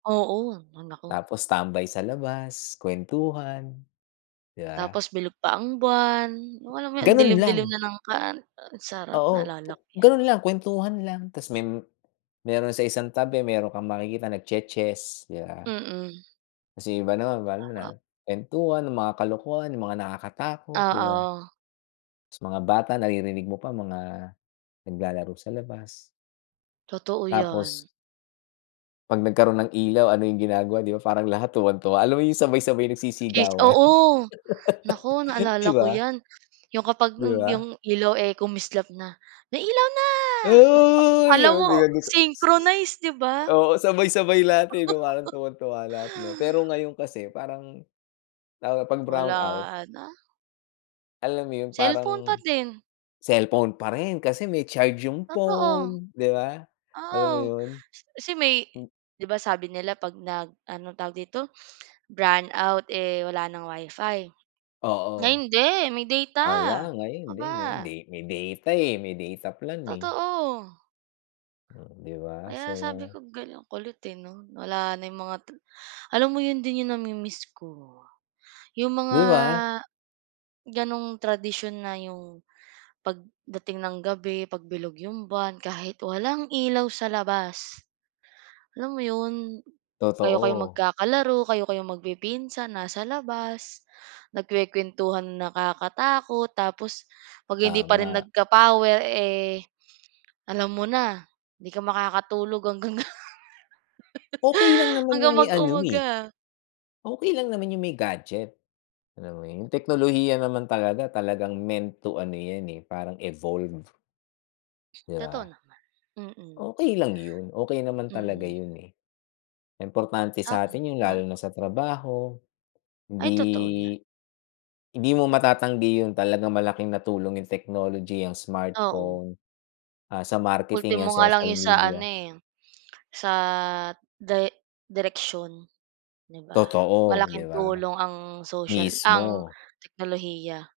Oo, hay naku. Tapos tambay sa labas, kuwentuhan, 'di ba? Tapos bilog pa ang buwan. Yung alam mo yun, ang Ganun dilim-dilim lang. na ng kan ah, ang sarap Oo pu naalala ko yan. ganun lang, kuwentuhan lang tas me meron sa isang tabi meron kang makikita nagche-chess, 'di ba? Mm. Tas yung iba naman, ma alam mo na, Sarap. kuwentuhan ng mga kalokohan, yung mga nakakatakot, 'di ba? Oo. Tas mga bata naririnig mo pa, mga naglalaro sa labas. Totoo Tapos yan. 'pag nagkaroon ng ilaw, ano yung ginagawa 'di ba, parang lahat tuwang-tuwa. Alam mo yung sabay-sabay At least, nagsisigawan, oo. Naku, naalala 'di ko ba? yan, yung kapag yu 'Di yung ba? ilaw, eh, kumislap na. May ilaw na! Oh, Uy! alam mo, 'Di ba [unintelligible] synchronize 'di ba? oo, sabay-sabay lahat, eh, 'no, parang tuwang-tuwa lahat 'no? Pero ngayon kasi parang lalo na 'pag brown out Wala na. alam mo yun Cellphone pa parang din. cellphone pa rin kasi may charge yung Totoo. phone, 'di ba? Alam mo Oo, yun? si si may Hmm. 'di ba sabi nila, 'pag nag ano tawag dito, brown out eh, wala ng Wi-Fi? Ay Oo. hindi, may data. Wala 'No ngayon ka de ba? hindi hindi, me may data, eh, may data plan, eh. Totoo. Hmm, 'di ba? Kaya sabi So. ko, ga kulit eh 'no wala na yung mga alam mo yun din yung nami-miss ko. Yung mga 'Di ba? ganung tradisyon na yung pagdating ng gabi, 'pag bilog yung buwan kahit walang ilaw sa labas, alam mo yun, kayo kayo Totoo. magkakalaro, kayo kayo magpipinsan nasa labas. Nagkukuwentuhan ng nakakatakot, tapos 'pag hindi pa rin Tama. nagka-power, eh, alam mo na, 'di ka makakatulog hanggang Okey lang naman hanggang yung may ano, eh, mag-umaga. okey lang naman yung may gadget. Alam mo yun, yung teknolohiya naman talaga, talagang meant to ano yan, eh, parang evolve. 'Di Totoo ba? naman. Mm. Okey lang yun. Okey naman talaga Mm. yun, eh. Importante Sa'kin, sa'tin yun oo. lalo na sa trabaho. Ay totoo yan. Hindi hindi mo matatanggi yun, talagang malaking natulong yung technology, yang Oo. smartphone, ah, sa marketing, yan Ultimo nga lang social yung sa ano media. eh, sa day direksion 'di ba? Totoo. 'Di Malaking ba? tulong ang social ang Mismo. teknolohiya.